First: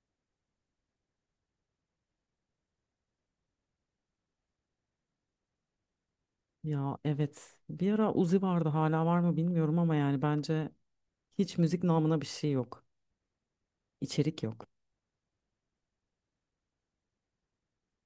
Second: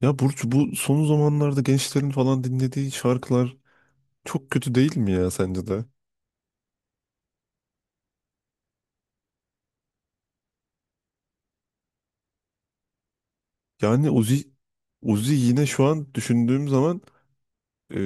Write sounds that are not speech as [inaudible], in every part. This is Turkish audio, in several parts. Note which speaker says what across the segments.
Speaker 1: Ya Burcu, bu son zamanlarda gençlerin falan dinlediği şarkılar çok kötü, değil mi ya, sence de?
Speaker 2: Ya evet. Bir ara Uzi vardı hala var mı bilmiyorum ama yani bence hiç müzik namına bir şey yok.
Speaker 1: Yani
Speaker 2: İçerik
Speaker 1: Uzi,
Speaker 2: yok.
Speaker 1: Uzi yine şu an düşündüğüm zaman e,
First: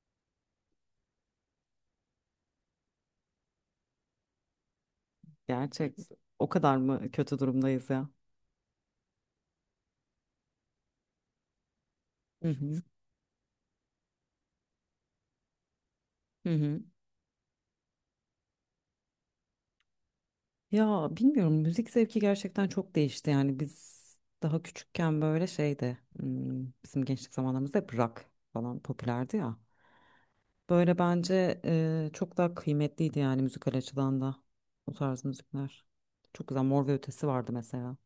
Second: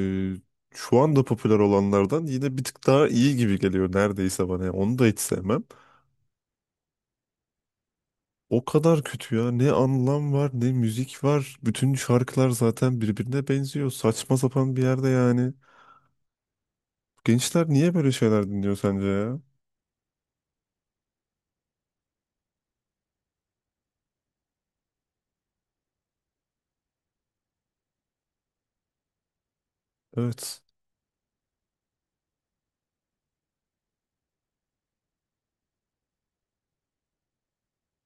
Speaker 1: şu anda popüler olanlardan yine bir tık daha iyi gibi geliyor neredeyse bana. Yani onu da hiç sevmem.
Speaker 2: Gerçek. O kadar mı kötü durumdayız ya?
Speaker 1: O kadar kötü ya. Ne anlam var, ne müzik var. Bütün
Speaker 2: Hı
Speaker 1: şarkılar
Speaker 2: hı.
Speaker 1: zaten birbirine benziyor. Saçma sapan bir yerde yani.
Speaker 2: Hı hı.
Speaker 1: Gençler niye böyle şeyler dinliyor sence ya?
Speaker 2: Ya bilmiyorum, müzik zevki gerçekten çok değişti. Yani biz daha küçükken böyle şeydi, bizim gençlik zamanlarımızda hep rock falan popülerdi ya.
Speaker 1: Evet.
Speaker 2: Böyle bence çok daha kıymetliydi yani müzikal açıdan da o tarz müzikler. Çok güzel Mor ve Ötesi vardı mesela.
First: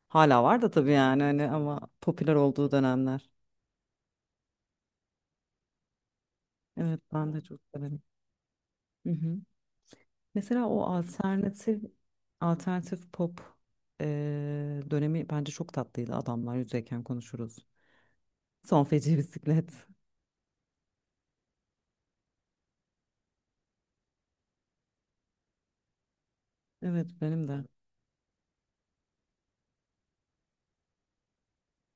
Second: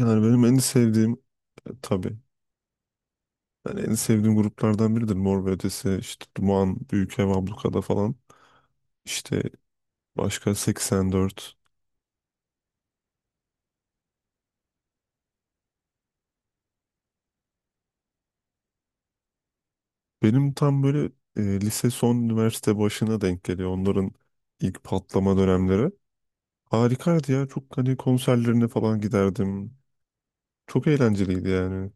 Speaker 1: Yani
Speaker 2: Hala
Speaker 1: benim en
Speaker 2: var da tabii
Speaker 1: sevdiğim
Speaker 2: yani hani, ama
Speaker 1: tabii.
Speaker 2: popüler olduğu dönemler.
Speaker 1: Yani en sevdiğim gruplardan biridir. Mor ve Ötesi, işte Duman,
Speaker 2: Evet
Speaker 1: Büyükev,
Speaker 2: ben de çok
Speaker 1: Ablukada
Speaker 2: severim.
Speaker 1: falan.
Speaker 2: Hı hı.
Speaker 1: İşte başka
Speaker 2: Mesela o
Speaker 1: 84.
Speaker 2: alternatif pop eee, dönemi bence çok tatlıydı. Adamlar yüzeyken konuşuruz. Son feci [laughs] bisiklet.
Speaker 1: Benim tam böyle lise son üniversite başına denk geliyor. Onların ilk patlama dönemleri.
Speaker 2: Evet
Speaker 1: Harikaydı ya.
Speaker 2: benim de.
Speaker 1: Çok hani konserlerine falan giderdim. Çok eğlenceliydi yani.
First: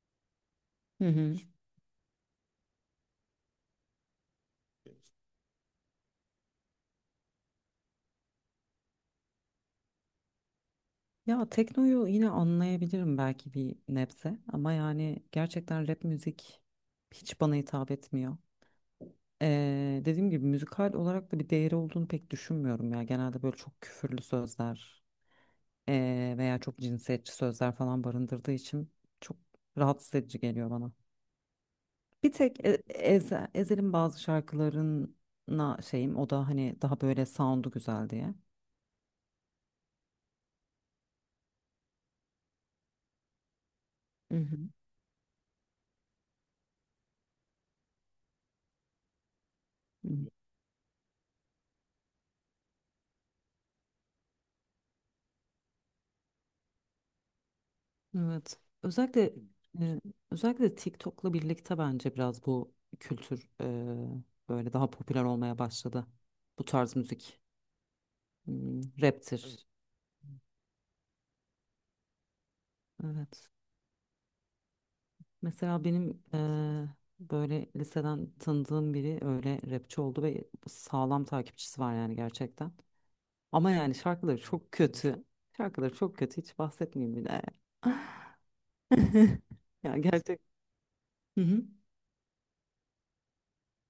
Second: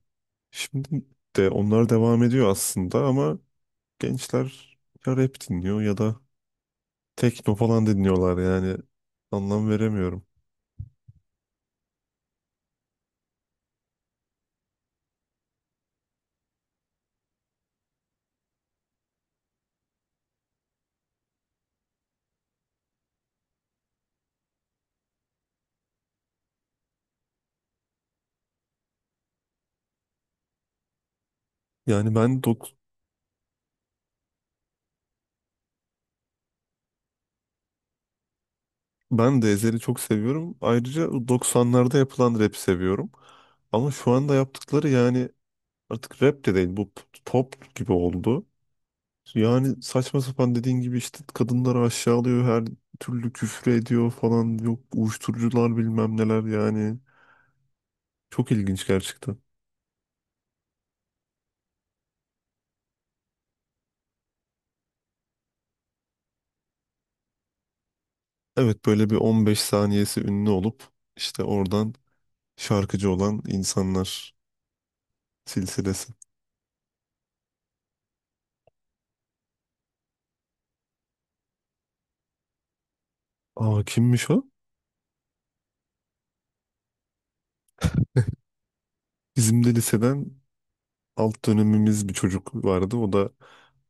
Speaker 1: Şimdi
Speaker 2: Hı hı.
Speaker 1: de onlar devam ediyor aslında ama gençler ya rap dinliyor ya da tekno falan dinliyorlar yani. Anlam veremiyorum.
Speaker 2: Ya teknoyu yine anlayabilirim belki bir nebze, ama yani gerçekten rap müzik hiç bana hitap etmiyor. Dediğim gibi, müzikal olarak da bir değeri olduğunu pek düşünmüyorum ya. Genelde böyle çok küfürlü sözler veya çok cinsiyetçi sözler falan barındırdığı için çok rahatsız edici geliyor bana.
Speaker 1: Yani
Speaker 2: Bir tek Ezel'in bazı şarkılarına şeyim, o da hani daha böyle sound'u güzel diye.
Speaker 1: ben de Ezhel'i çok seviyorum. Ayrıca 90'larda yapılan rap seviyorum. Ama şu anda
Speaker 2: Hı hı,
Speaker 1: yaptıkları yani artık rap de değil, bu pop gibi oldu. Yani
Speaker 2: hı
Speaker 1: saçma
Speaker 2: hı.
Speaker 1: sapan, dediğin gibi işte kadınları aşağılıyor, her türlü küfür ediyor falan, yok uyuşturucular, bilmem neler yani. Çok
Speaker 2: Evet.
Speaker 1: ilginç
Speaker 2: Özellikle
Speaker 1: gerçekten.
Speaker 2: e, özellikle TikTok'la birlikte bence biraz bu kültür, böyle daha popüler olmaya başladı. Bu tarz müzik. Hmm,
Speaker 1: Evet, böyle bir 15
Speaker 2: raptir.
Speaker 1: saniyesi ünlü olup işte oradan şarkıcı olan
Speaker 2: Evet.
Speaker 1: insanlar
Speaker 2: Mesela
Speaker 1: silsilesi.
Speaker 2: benim böyle liseden tanıdığım biri öyle rapçi oldu ve sağlam takipçisi var yani gerçekten. Ama
Speaker 1: Aa,
Speaker 2: yani
Speaker 1: kimmiş o?
Speaker 2: şarkıları çok kötü. Şarkıları çok kötü, hiç bahsetmeyeyim bile. [laughs]
Speaker 1: Bizim de
Speaker 2: Ya
Speaker 1: liseden
Speaker 2: gerçek. Hı
Speaker 1: alt
Speaker 2: hı.
Speaker 1: dönemimiz bir çocuk vardı. O da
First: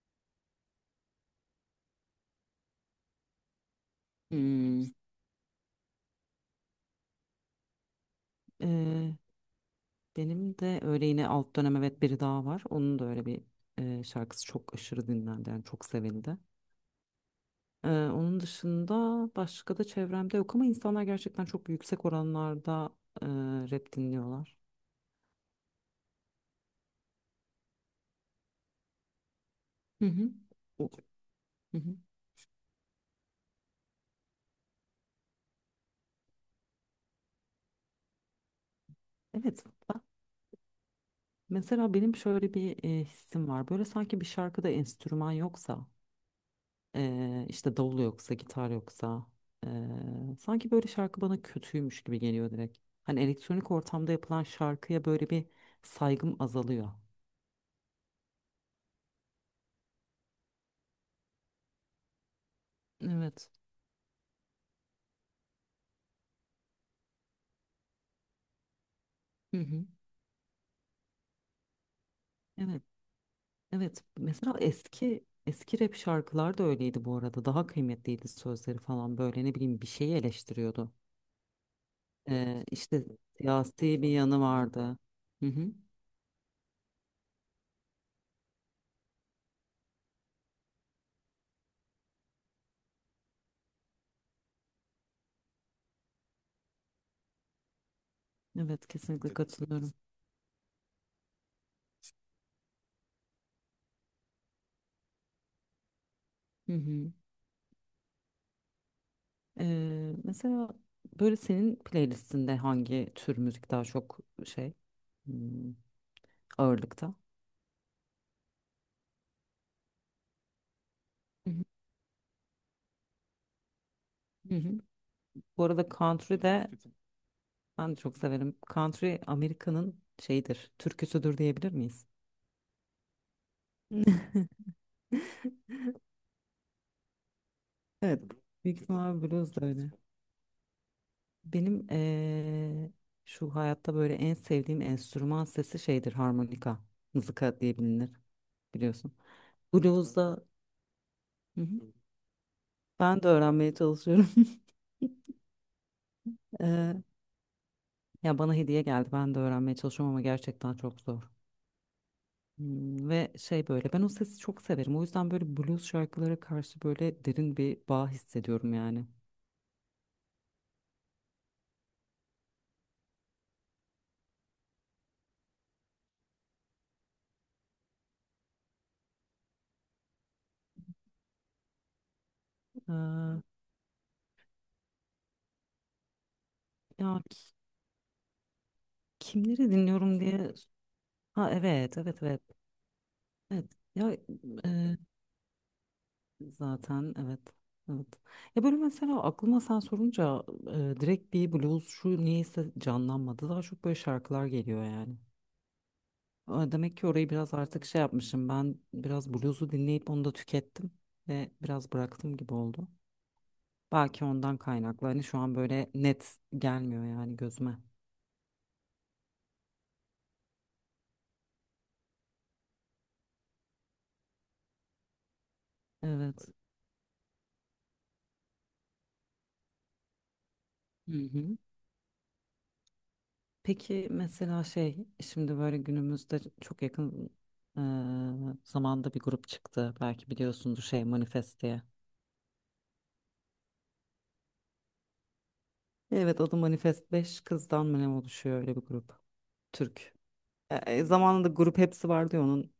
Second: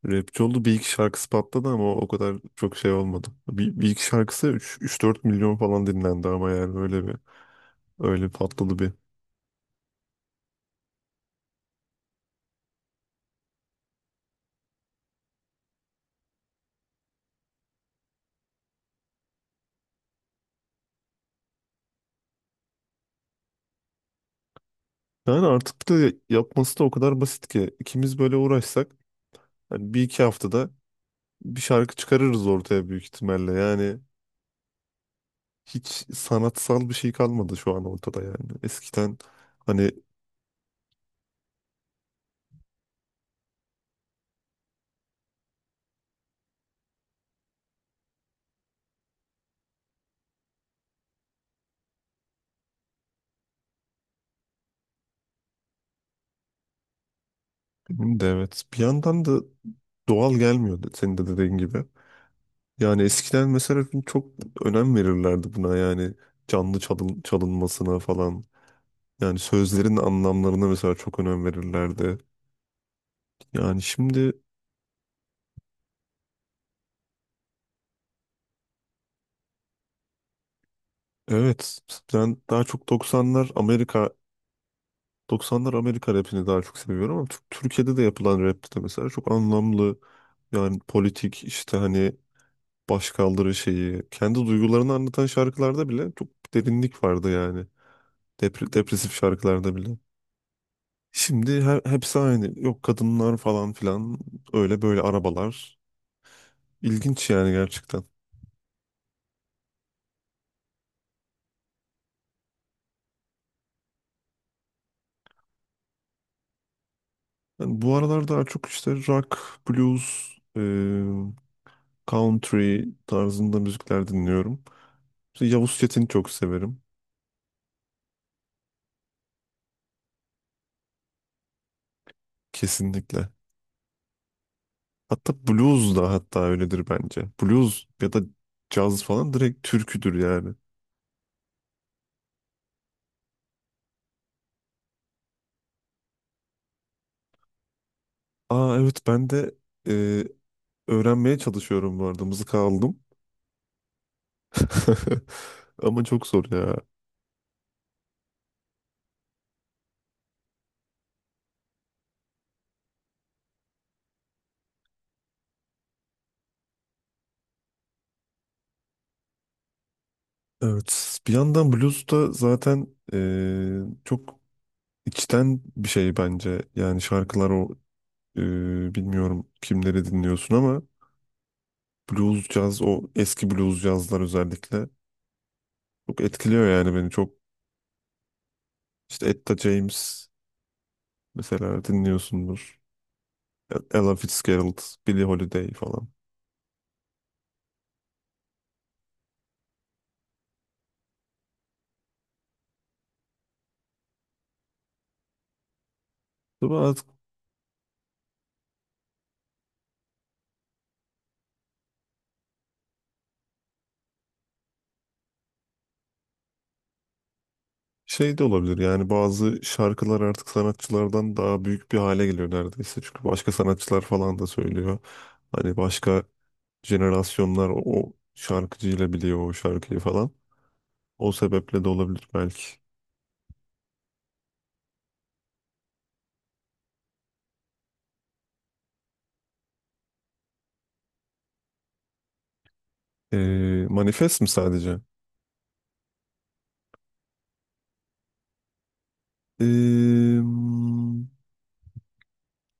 Speaker 1: rapçi oldu. Bir iki şarkısı patladı ama o kadar çok şey olmadı. Bir iki şarkısı
Speaker 2: Hmm,
Speaker 1: 3-4 milyon falan dinlendi ama yani böyle bir. Öyle patladı bir.
Speaker 2: eee, benim de öyle, yine alt dönem, evet, biri daha var. Onun da öyle bir şarkısı çok aşırı dinlendi, yani çok sevildi. Onun dışında başka da çevremde yok, ama insanlar gerçekten çok yüksek oranlarda eee, rap dinliyorlar.
Speaker 1: Yani artık da yapması da o kadar basit ki ikimiz böyle uğraşsak hani bir
Speaker 2: Hı
Speaker 1: iki
Speaker 2: hı.
Speaker 1: haftada
Speaker 2: O-
Speaker 1: bir
Speaker 2: Hı
Speaker 1: şarkı
Speaker 2: hı.
Speaker 1: çıkarırız ortaya büyük ihtimalle. Yani hiç sanatsal bir şey kalmadı şu an ortada yani. Eskiden
Speaker 2: Evet,
Speaker 1: hani
Speaker 2: mesela benim şöyle bir hissim var. Böyle sanki bir şarkıda enstrüman yoksa, işte davul yoksa, gitar yoksa, sanki böyle şarkı bana kötüymüş gibi geliyor direkt. Hani elektronik ortamda yapılan şarkıya böyle bir saygım azalıyor.
Speaker 1: benim de, evet, bir yandan da doğal gelmiyordu senin de dediğin gibi. Yani eskiden
Speaker 2: Evet.
Speaker 1: mesela çok önem verirlerdi buna, yani canlı çalın, çalınmasına falan. Yani
Speaker 2: Hı hı.
Speaker 1: sözlerin anlamlarına mesela çok önem verirlerdi.
Speaker 2: Evet.
Speaker 1: Yani
Speaker 2: Evet.
Speaker 1: şimdi
Speaker 2: Mesela eski eski rap şarkılar da öyleydi bu arada. Daha kıymetliydi sözleri falan, böyle ne bileyim, bir şeyi eleştiriyordu.
Speaker 1: evet, ben daha çok
Speaker 2: İşte
Speaker 1: 90'lar
Speaker 2: siyasi bir
Speaker 1: Amerika
Speaker 2: yanı vardı. Hı hı.
Speaker 1: 90'lar Amerika rapini daha çok seviyorum ama Türkiye'de de yapılan rap de mesela çok anlamlı. Yani politik işte hani başkaldırı şeyi, kendi duygularını anlatan şarkılarda bile çok derinlik vardı yani.
Speaker 2: Evet,
Speaker 1: Depresif
Speaker 2: kesinlikle
Speaker 1: şarkılarda
Speaker 2: katılıyorum.
Speaker 1: bile. Şimdi hepsi aynı. Yok, kadınlar falan filan, öyle böyle arabalar.
Speaker 2: Hı hı.
Speaker 1: İlginç yani gerçekten.
Speaker 2: Mesela böyle senin playlistinde hangi tür müzik daha çok şey, hmm, ağırlıkta?
Speaker 1: Yani bu aralar daha çok işte rock, blues, e,
Speaker 2: Hı hı.
Speaker 1: country tarzında müzikler
Speaker 2: Hı
Speaker 1: dinliyorum.
Speaker 2: hı.
Speaker 1: İşte
Speaker 2: Bu
Speaker 1: Yavuz
Speaker 2: arada
Speaker 1: Çetin'i çok
Speaker 2: country de,
Speaker 1: severim.
Speaker 2: ben de çok severim. Country Amerika'nın şeyidir, türküsüdür diyebilir miyiz?
Speaker 1: Kesinlikle.
Speaker 2: [laughs]
Speaker 1: Hatta blues da, hatta öyledir bence. Blues ya da
Speaker 2: Evet. Büyük
Speaker 1: caz
Speaker 2: ihtimal
Speaker 1: falan
Speaker 2: blues
Speaker 1: direkt
Speaker 2: da öyle.
Speaker 1: türküdür yani.
Speaker 2: Benim şu hayatta böyle en sevdiğim enstrüman sesi şeydir, harmonika. Mızıka diye bilinir
Speaker 1: Aa, evet,
Speaker 2: biliyorsun.
Speaker 1: ben de e,
Speaker 2: Blues'da.
Speaker 1: öğrenmeye
Speaker 2: Hı hı.
Speaker 1: çalışıyorum bu arada. Mızıka aldım.
Speaker 2: Ben de öğrenmeye çalışıyorum. [laughs]
Speaker 1: [laughs] Ama çok zor ya.
Speaker 2: Eee, Ya bana hediye geldi, ben de öğrenmeye çalışıyorum ama gerçekten çok zor. Hmm, ve şey, böyle ben o sesi çok severim. O yüzden böyle blues şarkılara karşı böyle derin bir bağ hissediyorum yani.
Speaker 1: Evet. Bir yandan blues da zaten eee, çok içten bir şey bence. Yani şarkılar o bilmiyorum kimleri dinliyorsun ama blues caz, o
Speaker 2: Eee,
Speaker 1: eski blues cazlar özellikle çok etkiliyor yani beni
Speaker 2: Ya
Speaker 1: çok. İşte Etta
Speaker 2: kimleri dinliyorum
Speaker 1: James
Speaker 2: diye. Ha
Speaker 1: mesela
Speaker 2: evet, evet, evet.
Speaker 1: dinliyorsundur.
Speaker 2: Evet.
Speaker 1: Ella
Speaker 2: Ya.
Speaker 1: Fitzgerald, Billie Holiday falan.
Speaker 2: Zaten evet. Evet. Ya böyle mesela aklıma sen sorunca direkt bir blues şu niyeyse canlanmadı. Daha çok böyle şarkılar geliyor yani. E, demek ki orayı biraz artık şey yapmışım. Ben biraz bluesu dinleyip onu da tükettim ve biraz bıraktım gibi oldu. Belki ondan kaynaklı. Hani şu an böyle net gelmiyor yani gözüme.
Speaker 1: Şey de olabilir yani, bazı şarkılar artık sanatçılardan daha büyük bir hale geliyor neredeyse. Çünkü başka sanatçılar falan da söylüyor. Hani başka
Speaker 2: Evet.
Speaker 1: jenerasyonlar o şarkıcıyla biliyor o şarkıyı falan.
Speaker 2: Hı
Speaker 1: O
Speaker 2: hı.
Speaker 1: sebeple de olabilir belki.
Speaker 2: Peki mesela şey, şimdi böyle günümüzde çok yakın e, zamanda bir grup çıktı. Belki biliyorsundur, şey Manifest diye.
Speaker 1: Manifest mi sadece?
Speaker 2: Evet, adı Manifest, 5 kızdan mı ne oluşuyor, öyle bir grup. Türk.
Speaker 1: Ee, hmm,
Speaker 2: Zamanında grup hepsi vardı ya, onun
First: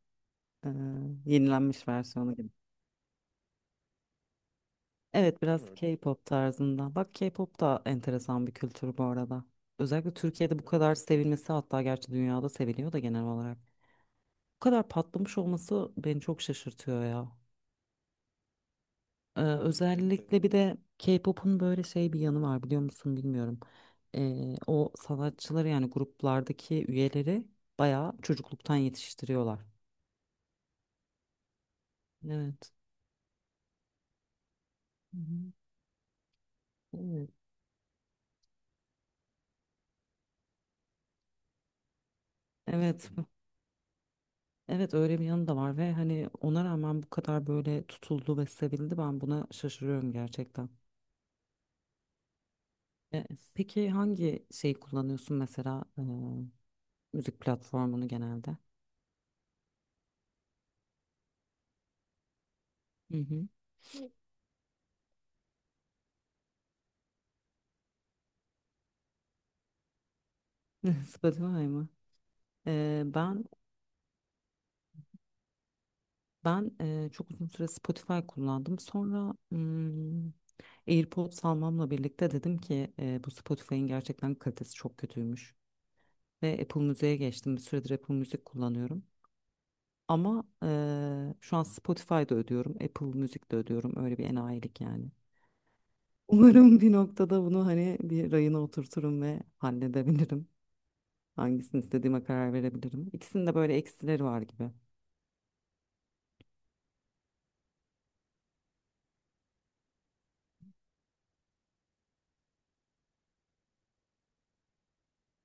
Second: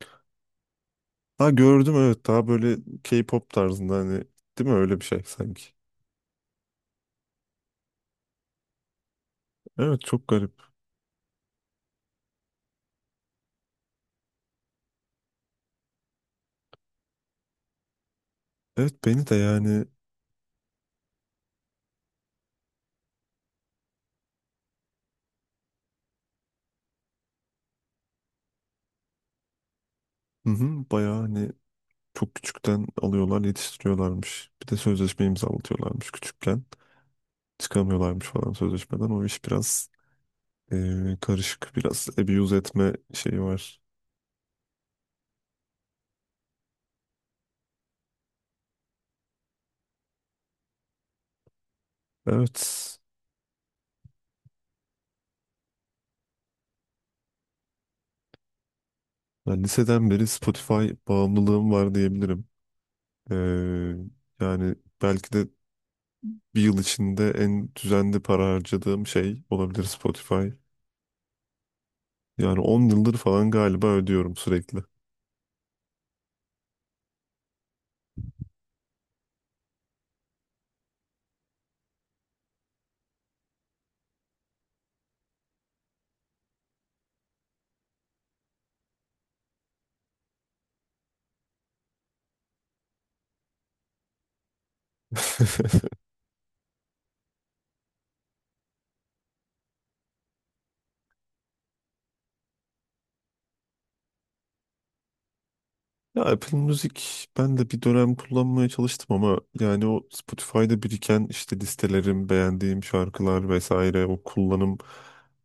Speaker 2: e,
Speaker 1: ha,
Speaker 2: yenilenmiş
Speaker 1: gördüm, evet,
Speaker 2: versiyonu
Speaker 1: daha
Speaker 2: gibi.
Speaker 1: böyle K-pop tarzında hani, değil mi, öyle bir şey
Speaker 2: Evet biraz.
Speaker 1: sanki.
Speaker 2: Evet. K-pop tarzında. Bak, K-pop da enteresan bir kültür bu arada.
Speaker 1: Evet
Speaker 2: Özellikle
Speaker 1: çok garip.
Speaker 2: Türkiye'de bu kadar sevilmesi, hatta gerçi dünyada seviliyor da genel olarak. Bu kadar patlamış olması beni çok şaşırtıyor ya.
Speaker 1: Evet beni de yani.
Speaker 2: Özellikle bir de K-pop'un böyle şey bir yanı var, biliyor musun bilmiyorum. O sanatçıları, yani gruplardaki üyeleri bayağı çocukluktan yetiştiriyorlar.
Speaker 1: Hı hı, bayağı hani çok
Speaker 2: Evet.
Speaker 1: küçükten alıyorlar, yetiştiriyorlarmış. Bir de
Speaker 2: Hı
Speaker 1: sözleşme
Speaker 2: hı.
Speaker 1: imzalatıyorlarmış küçükken.
Speaker 2: Evet.
Speaker 1: Çıkamıyorlarmış falan sözleşmeden. O iş biraz karışık. Biraz abuse etme
Speaker 2: Evet,
Speaker 1: şeyi var.
Speaker 2: evet, öyle bir yanı da var ve hani ona rağmen bu kadar böyle tutuldu ve sevildi, ben buna şaşırıyorum gerçekten.
Speaker 1: Evet.
Speaker 2: E, peki hangi şeyi kullanıyorsun mesela, müzik platformunu genelde?
Speaker 1: Ben liseden beri Spotify bağımlılığım var diyebilirim.
Speaker 2: Hı hı.
Speaker 1: Eee, Yani belki de bir yıl içinde en düzenli para harcadığım şey olabilir Spotify.
Speaker 2: [laughs] Spotify mı?
Speaker 1: Yani 10
Speaker 2: E,
Speaker 1: yıldır
Speaker 2: ben
Speaker 1: falan galiba ödüyorum sürekli.
Speaker 2: Ben çok uzun süre Spotify kullandım. Sonra AirPods almamla birlikte dedim ki bu Spotify'ın gerçekten kalitesi çok kötüymüş. Ve Apple Müzik'e geçtim. Bir süredir Apple Müzik kullanıyorum. Ama şu an Spotify'da ödüyorum, Apple Müzik'te ödüyorum. Öyle bir enayilik yani.
Speaker 1: [laughs]
Speaker 2: Umarım bir noktada bunu hani bir rayına oturturum ve halledebilirim. Hangisini istediğime karar verebilirim. İkisinin de böyle eksileri var gibi.
Speaker 1: Ya, Apple Music ben de bir dönem kullanmaya çalıştım ama yani o Spotify'da biriken işte listelerim, beğendiğim şarkılar vesaire, o kullanım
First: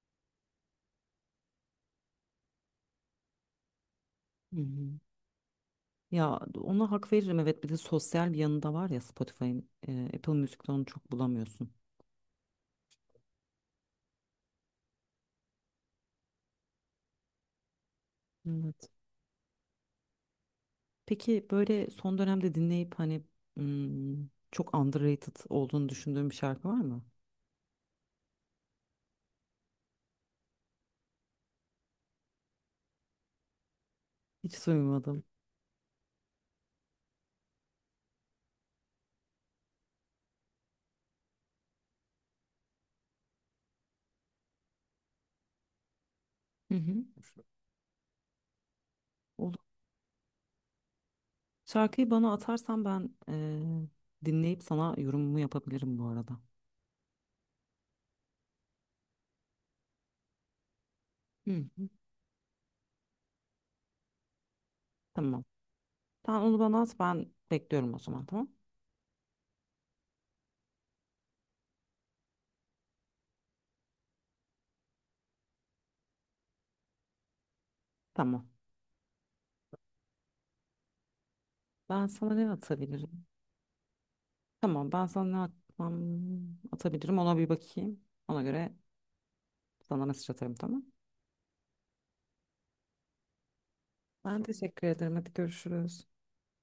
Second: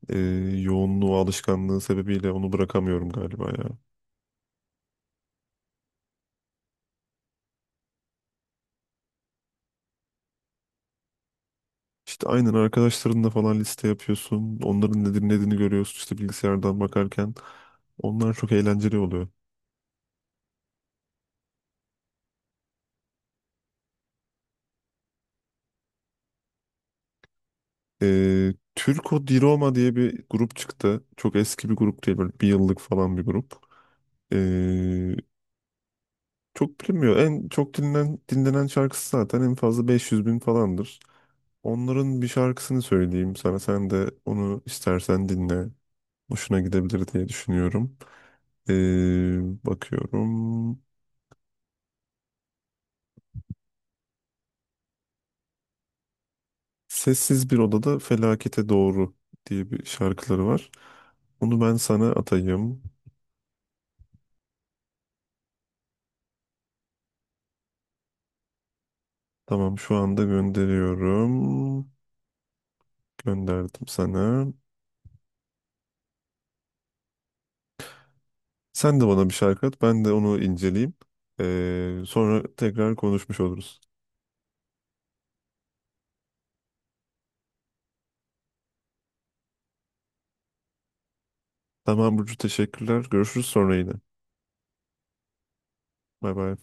Speaker 1: e, yoğunluğu, alışkanlığı sebebiyle onu bırakamıyorum galiba ya.
Speaker 2: Hı hı. Ya ona hak veririm, evet, bir de sosyal bir yanı da var ya Spotify'ın, Apple Music'te onu çok bulamıyorsun.
Speaker 1: İşte aynen arkadaşlarınla falan liste yapıyorsun. Onların ne dinlediğini görüyorsun işte bilgisayardan bakarken. Onlar çok
Speaker 2: Evet.
Speaker 1: eğlenceli oluyor.
Speaker 2: Peki böyle son dönemde dinleyip hani çok underrated olduğunu düşündüğün bir şarkı var mı?
Speaker 1: Türko Di Roma diye bir grup çıktı. Çok eski bir grup değil, böyle bir yıllık falan bir grup. E,
Speaker 2: Hiç duymadım.
Speaker 1: Çok bilinmiyor. En çok dinlenen şarkısı zaten en fazla 500 bin falandır. Onların bir şarkısını söyleyeyim sana. Sen de onu istersen dinle. Hoşuna
Speaker 2: Hı hı.
Speaker 1: gidebilir diye düşünüyorum.
Speaker 2: Olur.
Speaker 1: Bakıyorum.
Speaker 2: Şarkıyı bana atarsan ben dinleyip sana yorumumu yapabilirim bu arada.
Speaker 1: Sessiz bir odada felakete doğru diye bir şarkıları var.
Speaker 2: Hı
Speaker 1: Onu ben
Speaker 2: hı.
Speaker 1: sana atayım.
Speaker 2: Tamam. Sen onu bana at, ben bekliyorum o zaman, tamam.
Speaker 1: Tamam, şu anda gönderiyorum. Gönderdim sana.
Speaker 2: Tamam.
Speaker 1: Sen de bana bir şarkı at. Ben de onu inceleyeyim.
Speaker 2: Ben sana ne
Speaker 1: Sonra tekrar
Speaker 2: atabilirim?
Speaker 1: konuşmuş oluruz.
Speaker 2: Tamam, ben sana atabilirim, ona bir bakayım. Ona göre sana mesaj atarım, tamam.
Speaker 1: Tamam Burcu, teşekkürler. Görüşürüz sonra yine.
Speaker 2: Ben teşekkür ederim. Hadi görüşürüz.
Speaker 1: Bay bay.